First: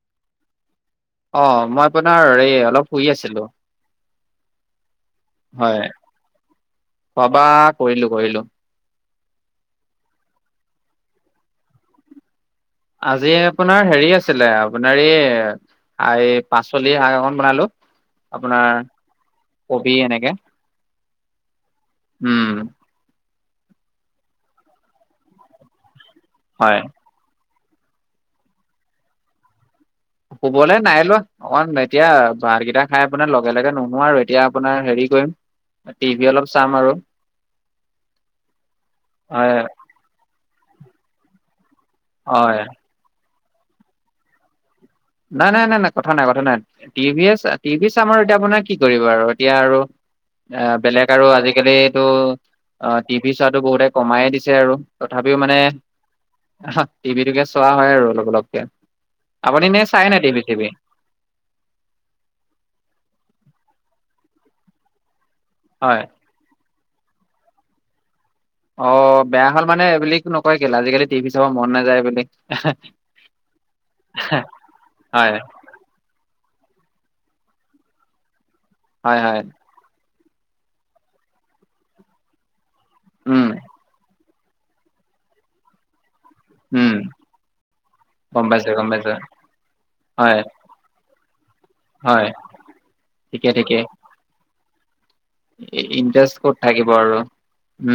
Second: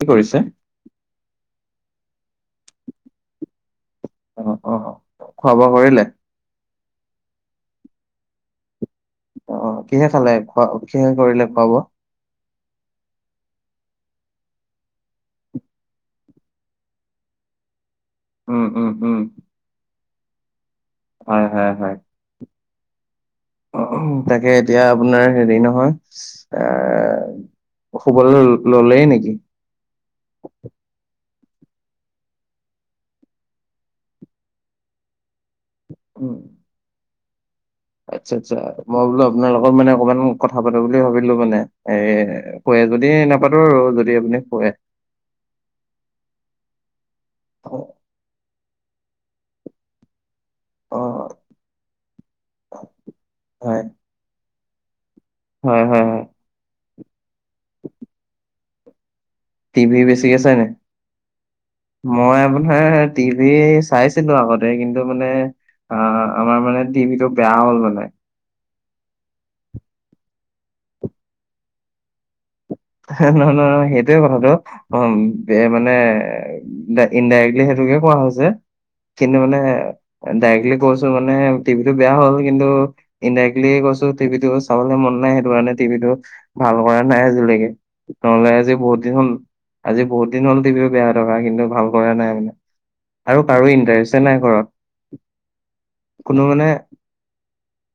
কি কৰিছে? অহ, মই আপোনাৰ এই অলপ শুই আছিলো। অহ-অহ। হয়, খোৱা-বোৱা কৰিলোঁ কৰিলোঁ। অহ, কিহে খালে, কিহে কৰিলে খোৱা-বোৱা? আজি আপোনাৰ হেৰি আছিলে, আপোনাৰ এই-এই পাচলি শাক অকন বনালো। উম, আপোনাৰ উম, উম। কবি এনেকে। হয়-হয়-হয়। উম। অহ, তাকে এতিয়া আপোনাৰ হেৰি নহয়। হয়। এ শুবলেই ল'লেই নেকি? শুবলে নাই লোৱা। অকণ এতিয়া ভাতকেইটা খায় আপোনাৰ লগে লগে নোশুও আৰু এতিয়া আপোনাৰ হেৰি কৰিম। টিভি অলপ চাম আৰু। আচ্ছা-আচ্ছা। মই বোলো আপোনাৰ হয় লগত মানে অকমান কথা পাতো বুলি ভাবিলোঁ মানে। এ হয় কৈ আ যদি নাপাতো আৰু যদি আপুনি শুৱে। নাই-নাই-নাই-নাই কথা নাই কথা নাই অ', টিভিয়ে-টিভি চাম আৰু এতিয়া আপোনাৰ কি কৰিব আৰু এতিয়া আৰু। এ অ বেলেগ আৰু আজিকালিটো অ' টিভি চোৱাটো হয়, বহুতে কমায়ে দিছে আৰু। তথাপিও মানে হয়, হয়, হয়, হা টিভিটোকে চোৱা হয় আৰু অলপ অলপকে। আপুনি নে টিভি চাই নাই বেছিকৈ চায়নে? চিভি মই আপোনাৰ টিভি চাইছিলো আগতে, কিন্তু মানে আ হয় আমাৰ মানে টিভিটো বেয়া হ'ল মানে। অ', বেয়া হ'ল মানে এই বুলি নকয় কেলে, আজিকালি টিভি চাব মন নাযায় বুলি নহয়, নহয়, নহয়। সেইটোৱে কথাটো, হয় অ' মানে, ইনডাইৰেক্টলি সেইটোকে কোৱা হৈছে, হয় কিন্তু হয় মানে ডাইৰেক্টলি কৈছো মানে টিভিটো বেয়া হ'ল, কিন্তু উম ইনডাইৰেক্টলি কৈছোঁ টিভিটো চাবলৈ মন নাই, সেইটো কাৰণে টিভিটো ভাল উম কৰা নাই আজিলৈকে। গম নহ'লে পাইছো আজি গম বহুত পাইছো দিন হ'ল, আজি বহুত হয় দিন হ'ল টিভিটো বেয়া হৈ থকা, কিন্তু ভাল কৰা হয় নাই মানে। আৰু ঠিকে কাৰো ঠিকে ইণ্টাৰেষ্টে নাই ঘৰত। কোনো ইণ্টাৰেষ্ট ক'ত থাকিব আৰু,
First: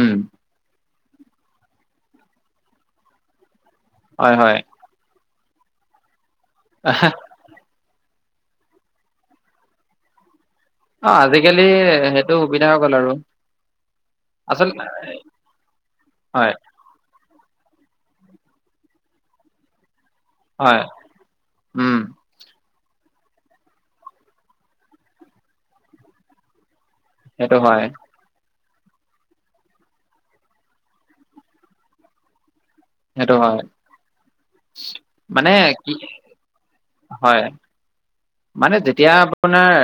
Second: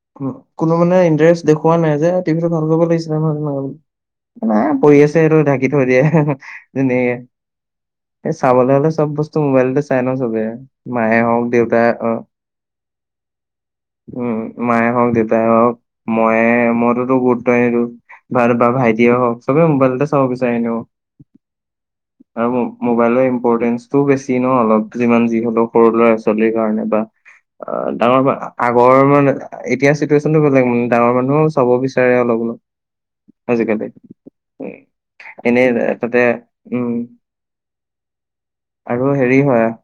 উম কোনেও মানে ইণ্টাৰেষ্ট দেখুৱা নাই যে টিভিটো ভাল কৰিব লাগিছিল হয় হয় নহয় [unintelligible] পৰি আছে সেইটো ঢাকি থৈ দিয়া, [unintelligible] এই চাবলৈ হ'লে চব বস্তু মোবাইলতে চাই ন চবে অ, মায়ে হওক আজিকালি দেউতাই হওক, সেইটো সুবিধা হৈ গ'ল আৰু। উম, আচল মায়ে হওক, দেউতাই হওক, ময়ে, হয় মইতোতো গুৰুত্বয়ে নিদো। বাটো বা ভাইটিয়ে হওক, চবে মোবাইলতে চাব বিচাৰে এনেও হয় উম আৰু মোবাইলৰ ইম্পৰটেন্ঞ্চটোও বেছি ন অলপ, যিমান যি হ'লেও সৰু ল'ৰা ছোৱালীৰ কাৰণে বা সেইটো অ, হয় ডাঙৰ মা আগৰ মানে, এতিয়া চিটুৱেশ্যনটো বেলেগ, ডাঙৰ মানুহেও চাব বিচাৰে অলপ-অলপ সেইটো হয় আজি কালি। মানে কি, উম হয়। মানে, আৰু যেতিয়া হেৰি হয় আপোনাৰ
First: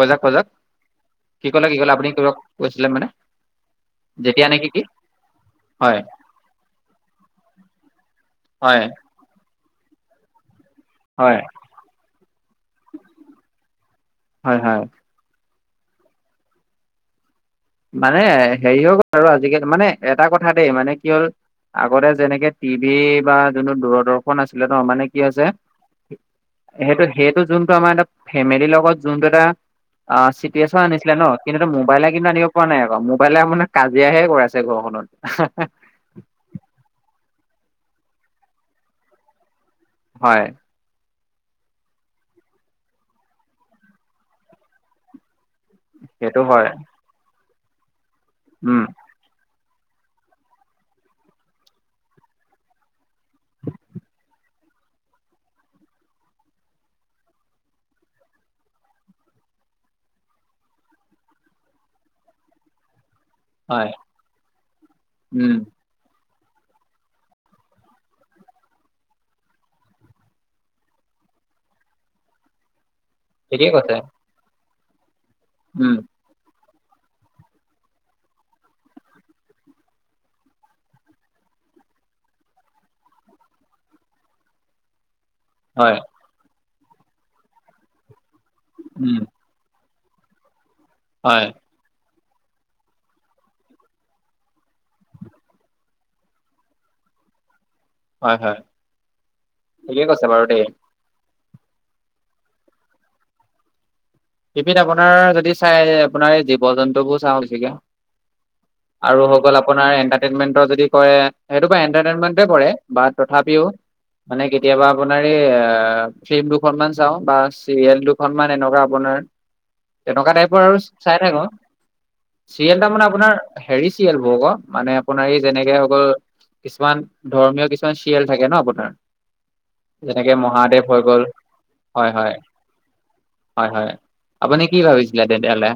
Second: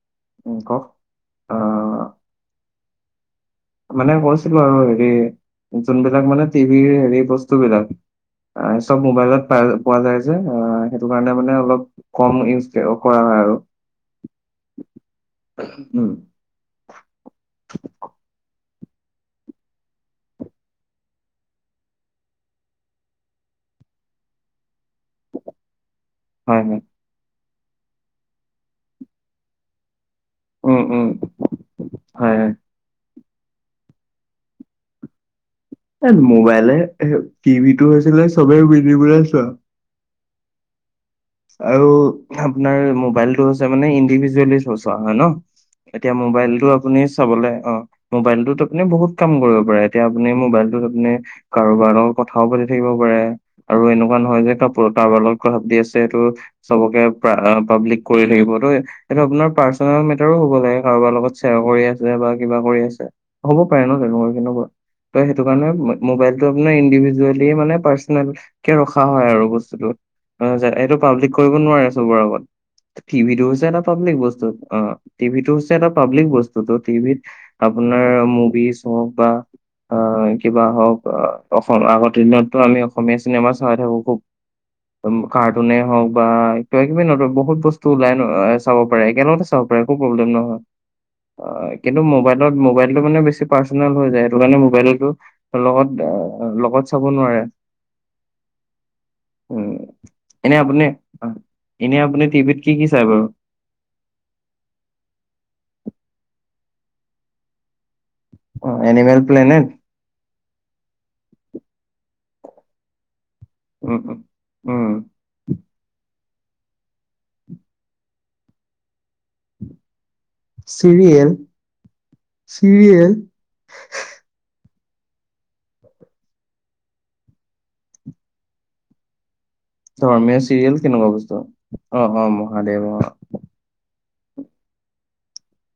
ক উম [unintelligible] কওক কি কলে, কি কলে, আহ আপুনি কিবা কৈছিলে মানে মানে যেতিয়া কৈছিলো নেকি কি আৰু হেৰি হয় জোনবিলাক মানে টিভিৰ হেৰি বস্তু বিলাক অ' হয় চব মোবাইলত পাই পোৱা যায় যে, অ সেইটো কাৰণে হয় মানে অলপ কম ইউজ কৰা হয় আৰু। হয়, হয়। [inaudible] মানে হেৰি হৈ গ'ল আৰু আজিকালি, মানে এটা কথা দেই, মানে কি হ'ল আগতে যেনেকে টিভি বা জোনটো দূৰদৰ্শন আছিলে ন, মানে কি হৈছে হয় হয় হেইটো, হেইটো জোনটো আমাৰ এটা ফেমিলিৰ লগত জোনটো এটা অ, চিত উম [unintelligible] উম আনিছিলে ন, কিন্তু এতিয়া মোবাইলে কিন্তু হয় আনিব হয় পৰা নাই আক', মোবাইলে আপোনাৰ কাজিয়াহে কৰাইছে ঘৰখনত! এ মোবাইলে, এ টিভিটো হৈছিলে চবে মিলি পেলাই চোৱা হয় আৰু আপোনাৰ মোবাইলটো আছে মানে ইণ্ডিভিজুৱেলি চোৱা হয় ন এতিয়া সেইটো মোবাইলটো হয় আপুনি চাবলে অ', মোবাইলটোত আপুনি উম বহুত কাম কৰিব পাৰে! এতিয়া আপুনি মোবাইলটোত আপুনি কাৰোবাৰ লগত কথাও পাতি থাকিব পাৰে, আৰু এনেকুৱা নহয় যে [unintelligible] কাৰোবাৰ লগত কথা পাতি আছে [unintelligible] চবকে পাব্লিক কৰি থাকিব দই এইটো আপোনাৰ পাৰ্চনেল মেটাৰো হ'ব লাগে, কাৰোবাৰ লগত শ্বেয়াৰ কৰি আছে বা কিবা কৰি আছে! হ'ব পাৰে হয় ন তেনেকুৱা কেনেকুৱা, ত' সেইটো উম কাৰণে মোবাইলটো আপোনি ইণ্ডিভিজুৱেলি মানে পাৰ্চনেলকে ৰখা হয় আৰু বস্তুটোত, [unintelligible] এইটো পাব্লিক কৰিব নোৱাৰে চবৰ আগত! টি ভিতো হৈছে ঠিকেই এটা কৈছে পাব্লিক বস্তু, অ' টিভিটো হৈছে এটা উম পাব্লিক বস্তুটো, টিভিত আপোনাৰ মুভিজ হওক বা আ, কিবা হওক আ, অখন আগত দিনতটো আমি অসমীয়া চিনেমা চাই থাকোঁ খুব। উম, কাৰ্টুনে হয় হওক বা কিবা কিবি নতু বহুত বস্তু ওলাই ন' আ, চাব পাৰে, উম একেলগতে চাব পাৰে একো প্ৰব্লেম নহয়। হয় কিন্তু মোবাইলত মোবাইলটো মানে বেছি পাৰ্চনেল হৈ যায়, সেইটো কাৰণে মোবাইলটো লগত আ, লগত চাব নোৱাৰে। হয়, হয়, উম ঠিকে কৈছ এনে আপুনি, এনে আপুনি টিভিত কি কি চাই বাৰু? টিপিত আপোনাৰ যদি চাই, আপোনাৰ এই জীৱ জন্তুবোৰ চাওঁ বেছিকে। অ এনিমেল আৰু হৈ গ'ল প্লেনেট আপোনাৰ এন্টাৰটেনমেন্টৰ যদি কয়, সেইটোক' এন্টাৰটেনমেন্টতে পৰে। বা তথাপিও উম মানে কেতিয়াবা উম আপোনাৰ তে আ, ফিল্ম দুখনমান চাওঁ, বা চিৰিয়েল দুখনমান এনেকুৱা আপোনাৰ। তেনেকুৱা টাইপৰ আৰু চাই চিৰিয়েল থাকো, চিৰিয়েলটা মানে চিৰিয়েল আপোনাৰ হেৰি চিয়েলবোৰ আকৌ মানে আপোনাৰ এই যেনেকে হৈ গ'ল কিছুমান ধৰ্মীয় কিছুমান চিয়েল থাকে ন' আপোনাৰ। যেনেকে ধৰ্মীয় চিৰিয়েল মহাদেৱ হৈ কেনেকুৱা গ'ল বস্তু? অ', হয় হয় অ', মহাদেৱ অ'। হয়, হয়, আপুনি কি ভাবিছিলে তেতিয়াহ'লে?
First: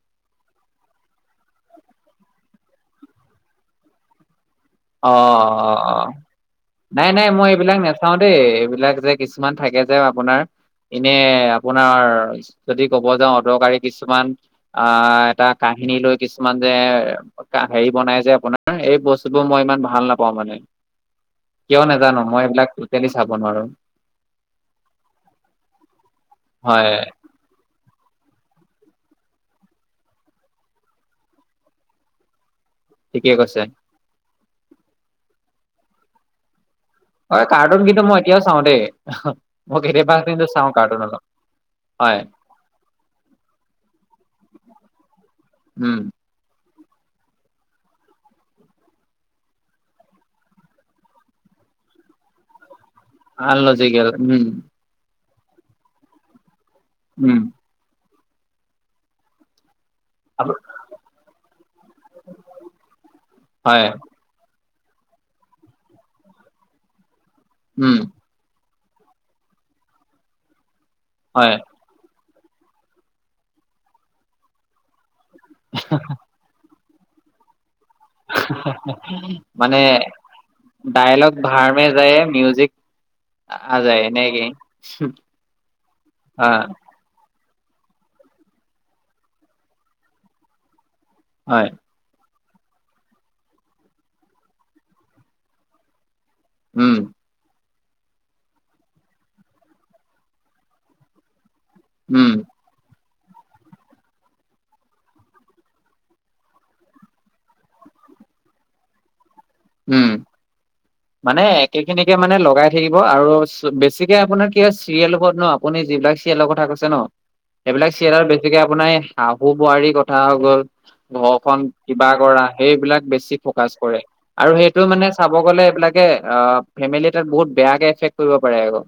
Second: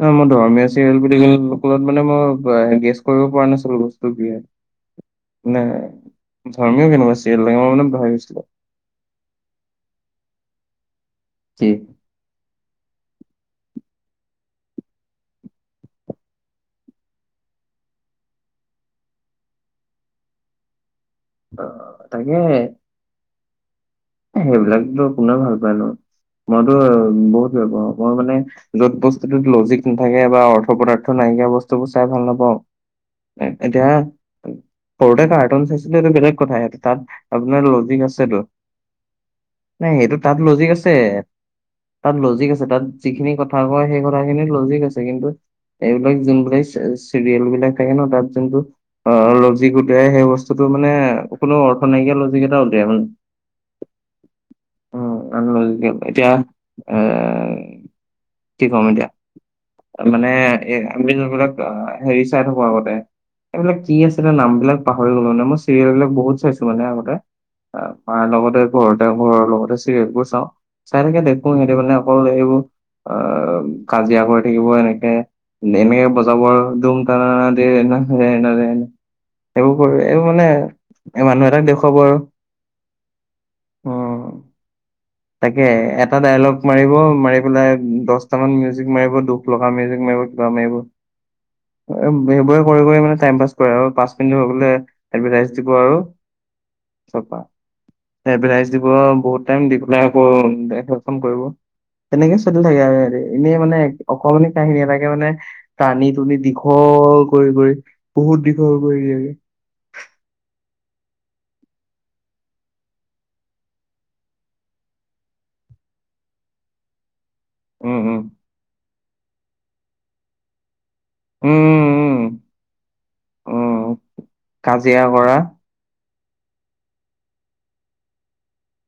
এ, মই ধৰ্মীয় চিৰিয়েল বুলি [unintelligible] মানে মই আ, গেছ কৰিব পৰা নাছিলোঁ বস্তু কি হয়। মানে অ', অ', ধৰ্মীয় নাই কেনেকুৱা নাই চিৰিয়েল মই লাগে এইবিলাক মানে নেচাওঁ দেই, ভাবিছিলো এইবিলাক যে কিছুমান থাকে যে আপোনাৰ এনে কি আপোনাৰ যদি ক'ব যাওঁ অদৰকাৰী কিছুমান আ, এটা কাহিনী লৈ কিছুমান যে কা হেৰি বনাই যে আপোনাৰ, এই বস্তু টো মই ইমান ভাল নাপাওঁ মানে, অ', কিয় নেজানো তাকে মই এইবিলাক টোটেলি চাব নোৱাৰোঁ। এ, সেইবিলাকতো কোনে ভাল পাইনো, মইতো হয় বহুত বেয়া পাওঁ। মই মানে য'ত বস্তুটোত লজিক নাথাকে বা অৰ্থ পদাৰ্থ নাইকিয়া বস্তুবোৰ চাই ভাল নাপাওঁ। ঠিকেই কৈছে এতিয়া সৰুতে কাৰ্টুন চাইছিলোঁ এইটো বেলেগ কথা। তাত হয় আপোনাৰ কাৰ্টুন কিন্তু লজিক আছেতো। [unintelligible] নে সেইটোত তাত কিন্তু চাওঁ লজিক আছে। কাৰ্টুন অলপ তাত হয় লজিক আছে, তাত যিখিনি কথা কয় সেই কথাখিনিৰ লজিক আছে, কিন্তু উম এইবিলাক যোনবিলাক আ, চিৰিয়েলবিলাক থাকে ন' তাত যোনটো অ', লজিক উলিয়াই সেই বস্তুটো মানে কোনো অৰ্থ নাইকিয়া লজিক এটা উলিয়াই মান আল লজিকেল, উম। উম, আনলজিকেল, এতিয়া এ উম। কি কম এতিয়া? মানে আপ- এ, আমি যোনবিলাক আ, হেৰি চাই থাকো আগতে এইবিলাক হয় কি আছ [unintelligible] নামবিলাক পাহৰি গ'লোনে, মই চিৰিয়েল বিলাক বহুত চাইছো মানে আগতে। উম। তাৰ লগতে ঘৰতে ঘৰৰ লগতে চিৰিয়েল বোৰ চাও, চাই থাকে দেখো হয় সিহতি মানে কল সেইবো আ, কাজিয়া কৰি থাকিব এনেকে, [unintelligible] বজ জাবৰ দুম তানানা দেৰে না। দে না দে না। এইবোৰ মানে কৰি এইবোৰ মানে এই ডাইলগ মানুহ এটাক ভাৰ মে দেখুৱাব আৰু যায়ে মিউজিক আজাই উম, নেকি। তাকে এটা ডায়লগ মাৰিব, মাৰি পেলাই দহটা মান মিউজিক মাৰিব, দুখ লগা মিউজিক মাৰিব, কিবা মাৰিব। হয়। এব সেইবোৰে কৰি কৰি মানে টাইম পাছ কৰে আৰু পাঁচ মিনিট হৈগ'লে এডভেটাইছ দিব আৰু। উম। তাপা এডভেটাইছ দিব বহুত টাইম দি পেলাই আকৌ [unintelligible] খন কৰিব। উম তেনেকে চলি থাকে আৰু সেহেঁতি এনেই মানে অকমানি কাহিনী এটাকে মানে টানি টুনি দীঘল কৰি কৰি, বহুত দীঘল কৰি দিয়েগে। উম। মানে একে খিনিকে মানে লগাই থাকিব আৰু চ বেছিকে আপোনাৰ কি হয় চিৰিয়েলৰ বোৰত ন' আপুনি যিবিলাক চিয়েলৰ কথা কৈছে ন' এইবিলাক উম উম চিয়েলত বেছিকে আপোনাৰ এই শাহু বোৱাৰীৰ কথা হৈ গ'ল ঘৰখন উম কিবা কৰা, সেইবিলাক বেছি উম ফ'কাচ উম কৰে আৰু সেইটো কাজিয়া মানে কৰা চাব গ'লে এইবিলাকে ফেমিলি অ' এটাত বহুত বেয়াকে এফেক্ট কৰিব পাৰে আক'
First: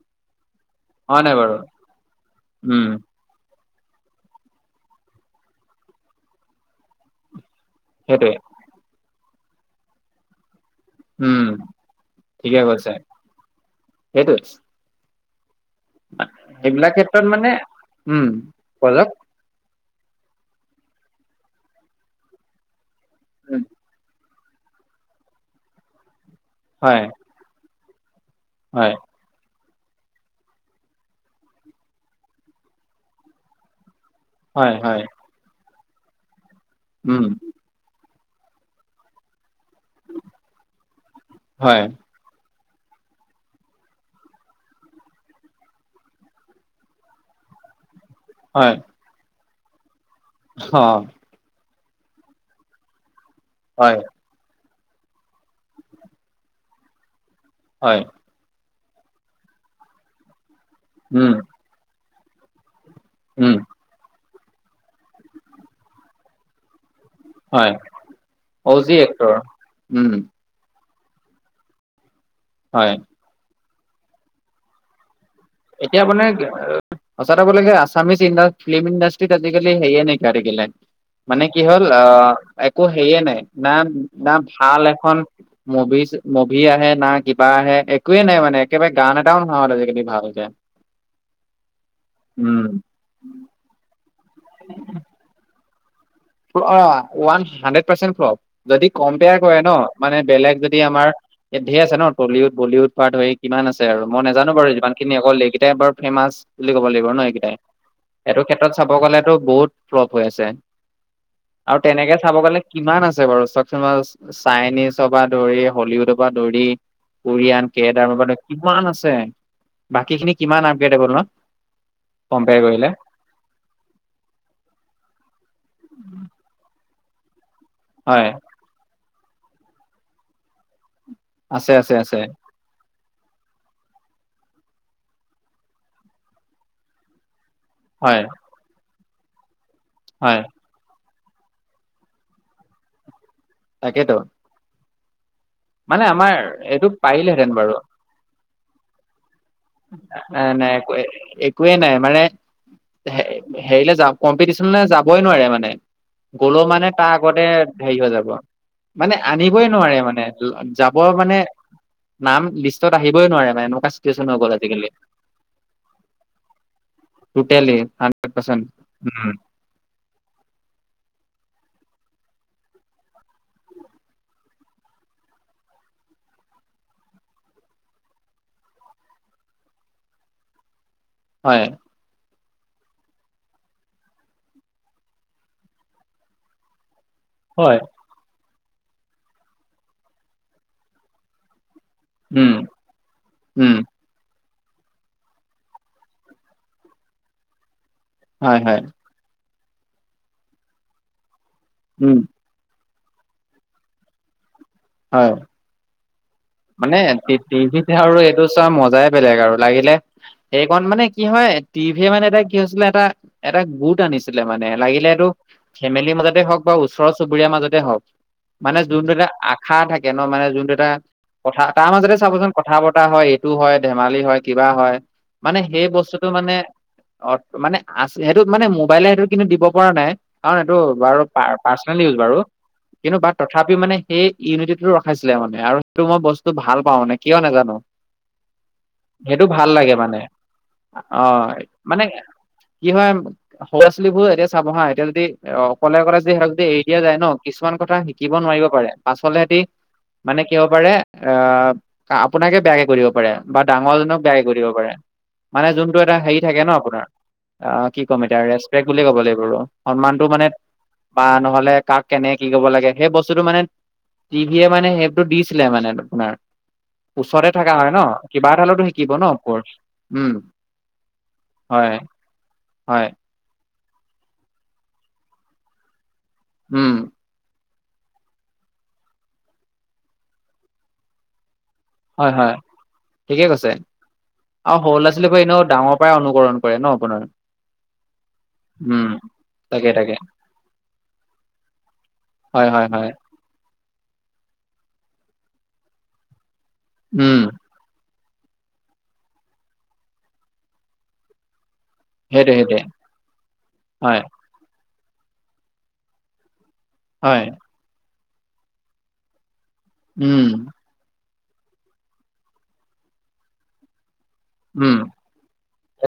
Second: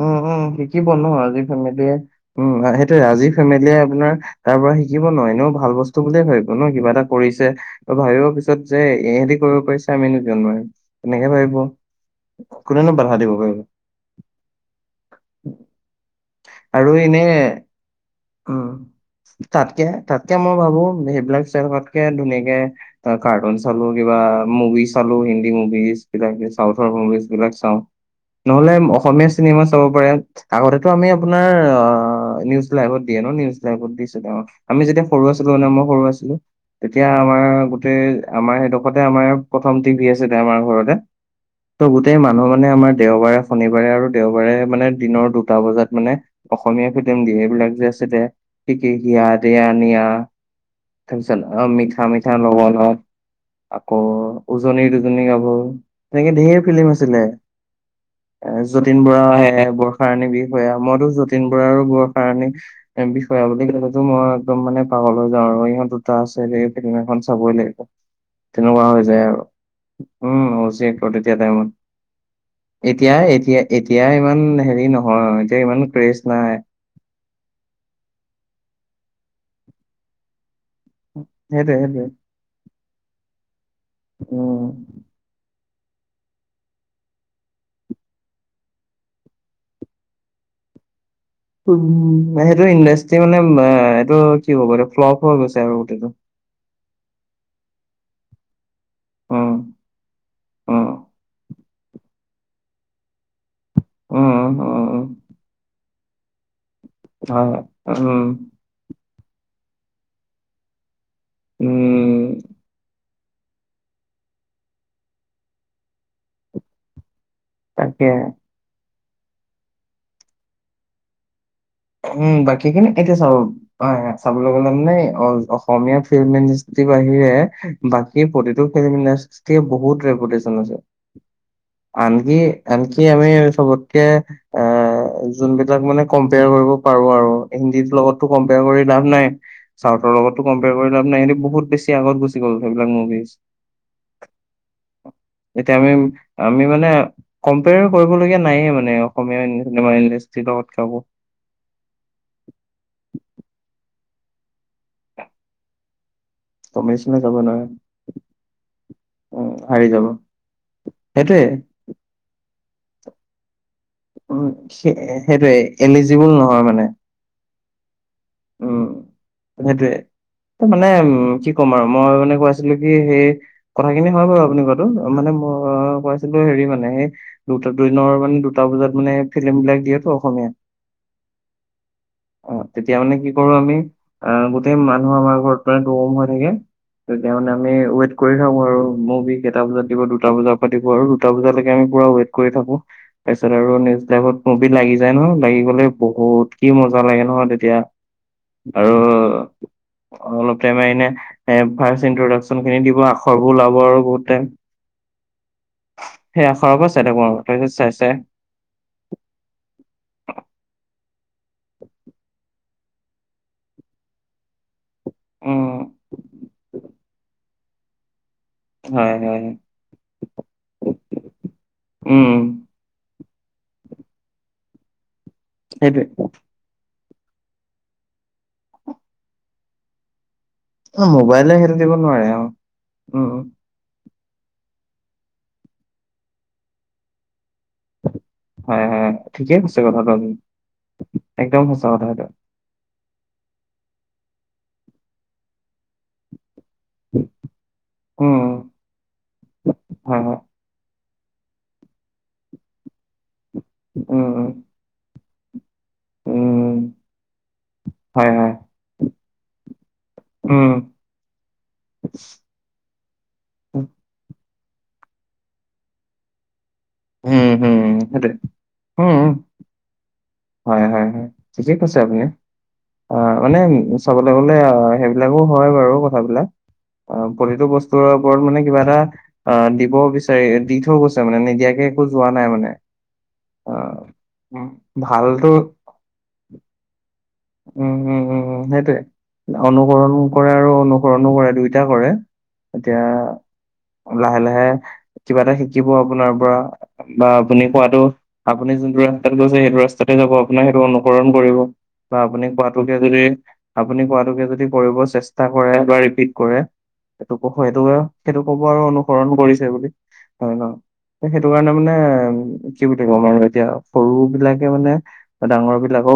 উম, উম শিকিব ন' আজি ফেমিলিয়ে। উম অ' সেইটোয়ে আজি ফেমিলিয়ে আপোনাৰ তাৰ পৰা শিকিব ন' এনেও ভাল বস্তু বুলিয়ে ভাবিব ন' কিবা এটা কৰিছে আৰু ভাবিৰ সেইটোৱে পিছত যে ইহেঁতি কৰিব পাৰিছে আমিনো কিয় নোৱাৰিম? তেনেকে উম ভাবিব। ঠিকে কৈছে কোনেনো বাধা দিব পাৰিব? সেইটোৱে। উম। সেইবিলাক ক্ষেত্ৰত মানে উম, বলক তাতকে, তাতকে মই ভাবো সেইবিলাক চাইথকাতকে ধুনীয়াকে অ', কাৰ্টুনছ উম, চালো কিবা মভিছ চালো হিন্দী মভিজ কিবা হে চাউথৰ হয় মুভিজ বিলাক চাওঁ, নহ'লে হয় অসমীয়া চি চিনিমা চাব পাৰে, আগতেতো আমি আপোনাৰ আঁ, নিউজ লাইভত দিয়ে ন' নিউজ হিচাপত দিছে ত' অঁ আমি যেতিয়া সৰু আছিলোঁ মানে, মই সৰু আছিলোঁ তেতিয়া আমাৰ গোটেই আমাৰ সেইডোখৰতে আমাৰ প্ৰথম টিভি আছে তে আমাৰ ঘৰতে, ত' গো তেই মানুহ মানে আমাৰ দেওবাৰে, শনিবাৰে আৰু দেওবাৰে মানে দিনৰ দুটা বজাত মানে অসমীয়া ফিল্ম দিয়ে সেইবিলাক যে আছিলে হিকে হিয়া দয়া নিয়া। অঁ মিছন অঁ মিঠা মিঠা লগনত আকৌ উজনিৰ দুজনী গাভৰু তেনেকে ধেৰ ফিলিম আছিলে। হয়। এ যতীন বৰা আহে বৰ্ষা ৰাণী বিষয়া মইতো যতীন বৰা আৰু বৰ্ষাৰাণী বিষয়া বুলি কলেটো মই একদম মানে পাগল হৈ যাওঁ আৰু ইহঁত দুটা আছে সে ফিলিমত। খন চাবই লাগিব, তেনেকুৱা হৈ যায় এক্টৰ। আৰু। উম অ' যেন অ' তেতিয়া টাইমত, হয়। এতিয়া এতিয়া এতিয়া ইমান হেৰি নহয় এ ইমান এতিয়া ক্ৰেজ মানে নাই। সঁচা কথা ক'ব গ'লে আছামিছ ইণ্ডাচ ফিল্ম ইণ্ডাষ্ট্ৰিত আজিকালি সেইয়ে নাইকীয়া হৈ থাকিলে। মানে কি সেইটোৱে হ'ল, সেইটোৱে আহ একো হেইয়ে নাই না না উম ভাল এখন মুভিচ মুভি আহে না কিবা আহে, একোৱে নাই মানে একেবাৰে গান এটাও নহা হৈ থাকিল আজিকালি ভাল। কে উম, সেইটো ইণ্ডাষ্ট্ৰি মানে, এ এইটো কি কব এইটো ফ্লপ হৈ গৈছে আৰু গোটেইটো। অ' ৱান হাণ্ড্ৰেড পাৰ্চেণ্ট ফ্লপ যদি কম্পেয়াৰ কৰে উম ন, মানে বেলেগ যদি উম, আমাৰ ইয়াত ধেৰ আছে ন' টলিউড বলিউড পা ধৰি ইমান আছে আৰু। মই উম, নাজানো বাৰু উম, উম, যিমানখিনি অকল একেইটাই বাৰু ফেমাচ বুলি ক'ব লাগিব ন' এইকেইটাই। হয়, উম, এইটো ক্ষেত্ৰত চাব গ'লেতো বহুত ফ্লপ হৈ আছে। আৰু তেনেকে চাব উম, গ'লে কিমান আছে বাৰু [unintelligible] চাইনিজ পৰা ধৰি, হলিউডৰ পৰা ধৰি উৰিয়ান, তাকে। কেডাৰ, কিমান আছে, বাকীখিনি কিমান আপগ্ৰেটেবল ন'। উম, কম্পেয়াৰ বাকীখিনি কৰিলে এতিয়া চব হয়, চাবলৈ গ'লে মানে, অসমীয়া ফিল্ম ইণ্ডাষ্ট্ৰি বাহিৰে বাকী হয় প্ৰতিটো ফিল্ম ইডাষ্ট বহুত ৰেপুটেচন হৈছে। আছে আছে আছে আনকি আনকি আমি চবতকে এ, যোনবিলাক মানে কম্পেয়াৰ কৰিব পাৰোঁ আৰু। হিন্দী হয় লগততো কম্পেয়াৰ কৰি লাভ নাই। চাউথৰ হয় লগতো কম কৰি কৰি লাভ নাই। সিহঁতে বহুত বেছি আগত গুচি গ'ল, সেইবিলাক মুভিছ। তাকেতো। এতিয়া আমি, মানে আমাৰ আমি এইটো মানে পাৰিলেহেঁতেন বাৰু কম্পেয়াৰ কৰিবলগীয়া নাইয়ে মানে অসমীয়া চিনেমা এ ইণ্ডাষ্ট্ৰিৰ লগত নাই একোৱে কাকো। একোৱে নাই মানে, হেৰিলে যাম কম্পিটিশনলৈ যাবই নোৱাৰে মানে। গ'লো মানে তাৰ কম্পিটিচনে যাব আগতে নোৱাৰে হেৰি হৈ যাব। মানে উম আনিবই হাৰি নোৱাৰে, যাব মানে যাব মানে সেইটোয়ে নাম লিষ্টত আহিবই নোৱাৰে মানে এনেকুৱা চিটুৱেচন হৈ গ'ল আজি। সেইটোৱে এলিজিবল নহয় মানে। টোটেলি, হান্দ্ৰেত পাৰ্চেণ্ট, উ। সেইটয়ে। ত' মানে উম, কি ক'ম আৰু, মই মানে কৈ আছিলোঁ কি সেই কথাখিনি হয় বাৰু আপুনি কৌৱাটো। মানে ম মই কৈ আছিলোঁ হেৰি মানে দুটা দু-দিনৰ মানে দুটা বজাত মানে ফিল্মবিলাক দিয়েতো অসমীয়াত। হয়। অ' তেতিয়া মানে কি কৰো আমি আহ, গোটেই মানুহ আমাৰ ঘৰত মানে দম হৈ থাকে তেতিয়া মানে আমি হয় ৱেট কৰি থাকোঁ আৰু মুভি কেইটা বজাত দিব, দুটা বজাৰ পা দিব আৰু দুটা বজালৈকে তেতিয়া আমি পোৰা ৱেইট কৰি উম থাকোঁ। তাৰপিছত উম আৰু নিউজ লাইভত মুভি লাগি যায় নহয়, লাগি গ'লে বহুত কি মজা লাগে নহয় তেতিয়া। হয় হয় আৰু, অলপ টাইম এনে এ, ফাষ্ট উম এণ্টোৰডাকচ খিনি দিব, আখৰবোৰ ওলাব আৰু বহুত টাইম। হয়। সেই আখৰৰ পৰা মানে চাই থাকো আৰু তাৰপিছত চাই টিভিতে চাই আৰু এইটো চাৱা মজাই বেলেগ আৰু লাগিলে সেইকণ মানে কি হয়, টিভিয়ে মানে এটা কি হৈছিলে এটা এটা গোট আনিছিল ছিলে মানে, লাগিলে এইটো উম ফেমিলিৰ মাজতে হওক বা ওচৰৰ চুবুৰীয়াৰ মাজতে হওক। মানে যোনটো হয় এটা হয় আশা থাকে ন' মানে যোনটো এটা কথা তাৰ মাজতে উম চাবচোন কথা বতা হয়, এইটো হয়, ধেমালি হয়, কিবা হয়, মানে সেই সেইটোৱে বস্তুটো মানে অ' মানে আছ সেইটো মানে মোবাইলে সেইটো কিন্তু দিব পৰা নাই। কাৰণ এইটো বাৰু মোবাইলে সেইটো দিব পা-পাৰ্চনেল ইউজ নোৱাৰে বাৰু। আৰু কিন্তু বা উম তথা পি মানে সেই ইউনিটিটো ৰখাইছিলে মানে আৰু সেইটো মই বস্তু ভাল পাওঁ মানে, কিয় নাজানো। হয়, হয়। সেইটো ঠিকেই ভাল কৈছে লাগে কথাটো মানে। আপুনি। একদম অ' সঁচা মানে কথা এইটো। কি হয় সৰু ছোৱালীবোৰ এতিয়া চাব হা, এতিয়া যদি অ-অকলে অকলে যদি সি এৰি দিয়া যায় ন' কিছুমান কথা শিকিব উম, নোৱাৰিব পাৰে, পাছলে সিহঁতি হয়, হয়। মানে কি হ'ব পাৰে আ, আপোনাকে বেয়াকে কৈ দিব পাৰে, বা ডাঙৰ জনক উম, বেয়াকে উম, কৈ দিব পাৰে। মানে যোনটো এটা হেৰি থাকে ন' উম, আপোনাৰ আ, কি ক'ম হয়, এতিয়া হয়। ৰেচপেক্ট বুলিয়ে ক'ব লাগিব, সন্মানটো মানে উম, বা নহ'লে কাক কেনে কি কব লাগে সেই বস্তুটো মানে। টিভিয়ে মানে সেইবটো দিছিলে মানে আপোনাৰ। হুম, ওচৰতে হুম, থকা হয় ন সেইটোৱে। কিবা এটা হলেতো শিকিব উম, ন ওপৰত। হয় হয় হয় ঠিকে কৈছে আপুনি হয় অ মানে। চাবলৈ গ'লে অ হেইবিলাকো হয় বাৰু কথাবিলাক। উম, অ প্ৰতিটো বস্তুৰ ওপৰত মানে কিবা এটা অ দিব বিচাৰি দি থৈ গৈছে মানে নিদিয়াকে, কতো হয় যোৱা নাই হয় মানে অ, এইবিলাকেও এনেও ডাঙৰ পৰাই অনুকৰণ কৰে ন আপোনাৰ। উম উম উম উম সেইটোৱে তাকে তাকে অনুকৰণু কৰে আৰু অনুসৰণো কৰে দুইটা কৰে। হয় হয় হয়। এতিয়া লাহে লাহে কিবা এটা শিকিব আপোনাৰ পৰা বা উম আপুনি, খোৱটো আপুনি যোনটো ৰাস্তাত গৈছে সেইটো ৰাস্তাতে যাব আপোনাৰ সেইটো অনুকৰণ কৰিব। বা আপুনি সেইটোৱে সেইটোৱে কোৱাটোকে যদি আপুনি হয় কোৱাটোকে যদি কৰিব চেষ্টা কৰে বা ৰিপিট কৰে। সেইটো ক হয় সেইটো সেইটো কব আৰু অনুসৰণ কৰিছে বুলি উম হয় হয়। সেইটো কাৰণে মানে কি বুলি কম আৰু এতিয়া সৰু বিলাকে মানে। উম ডাঙৰ বিলাকক,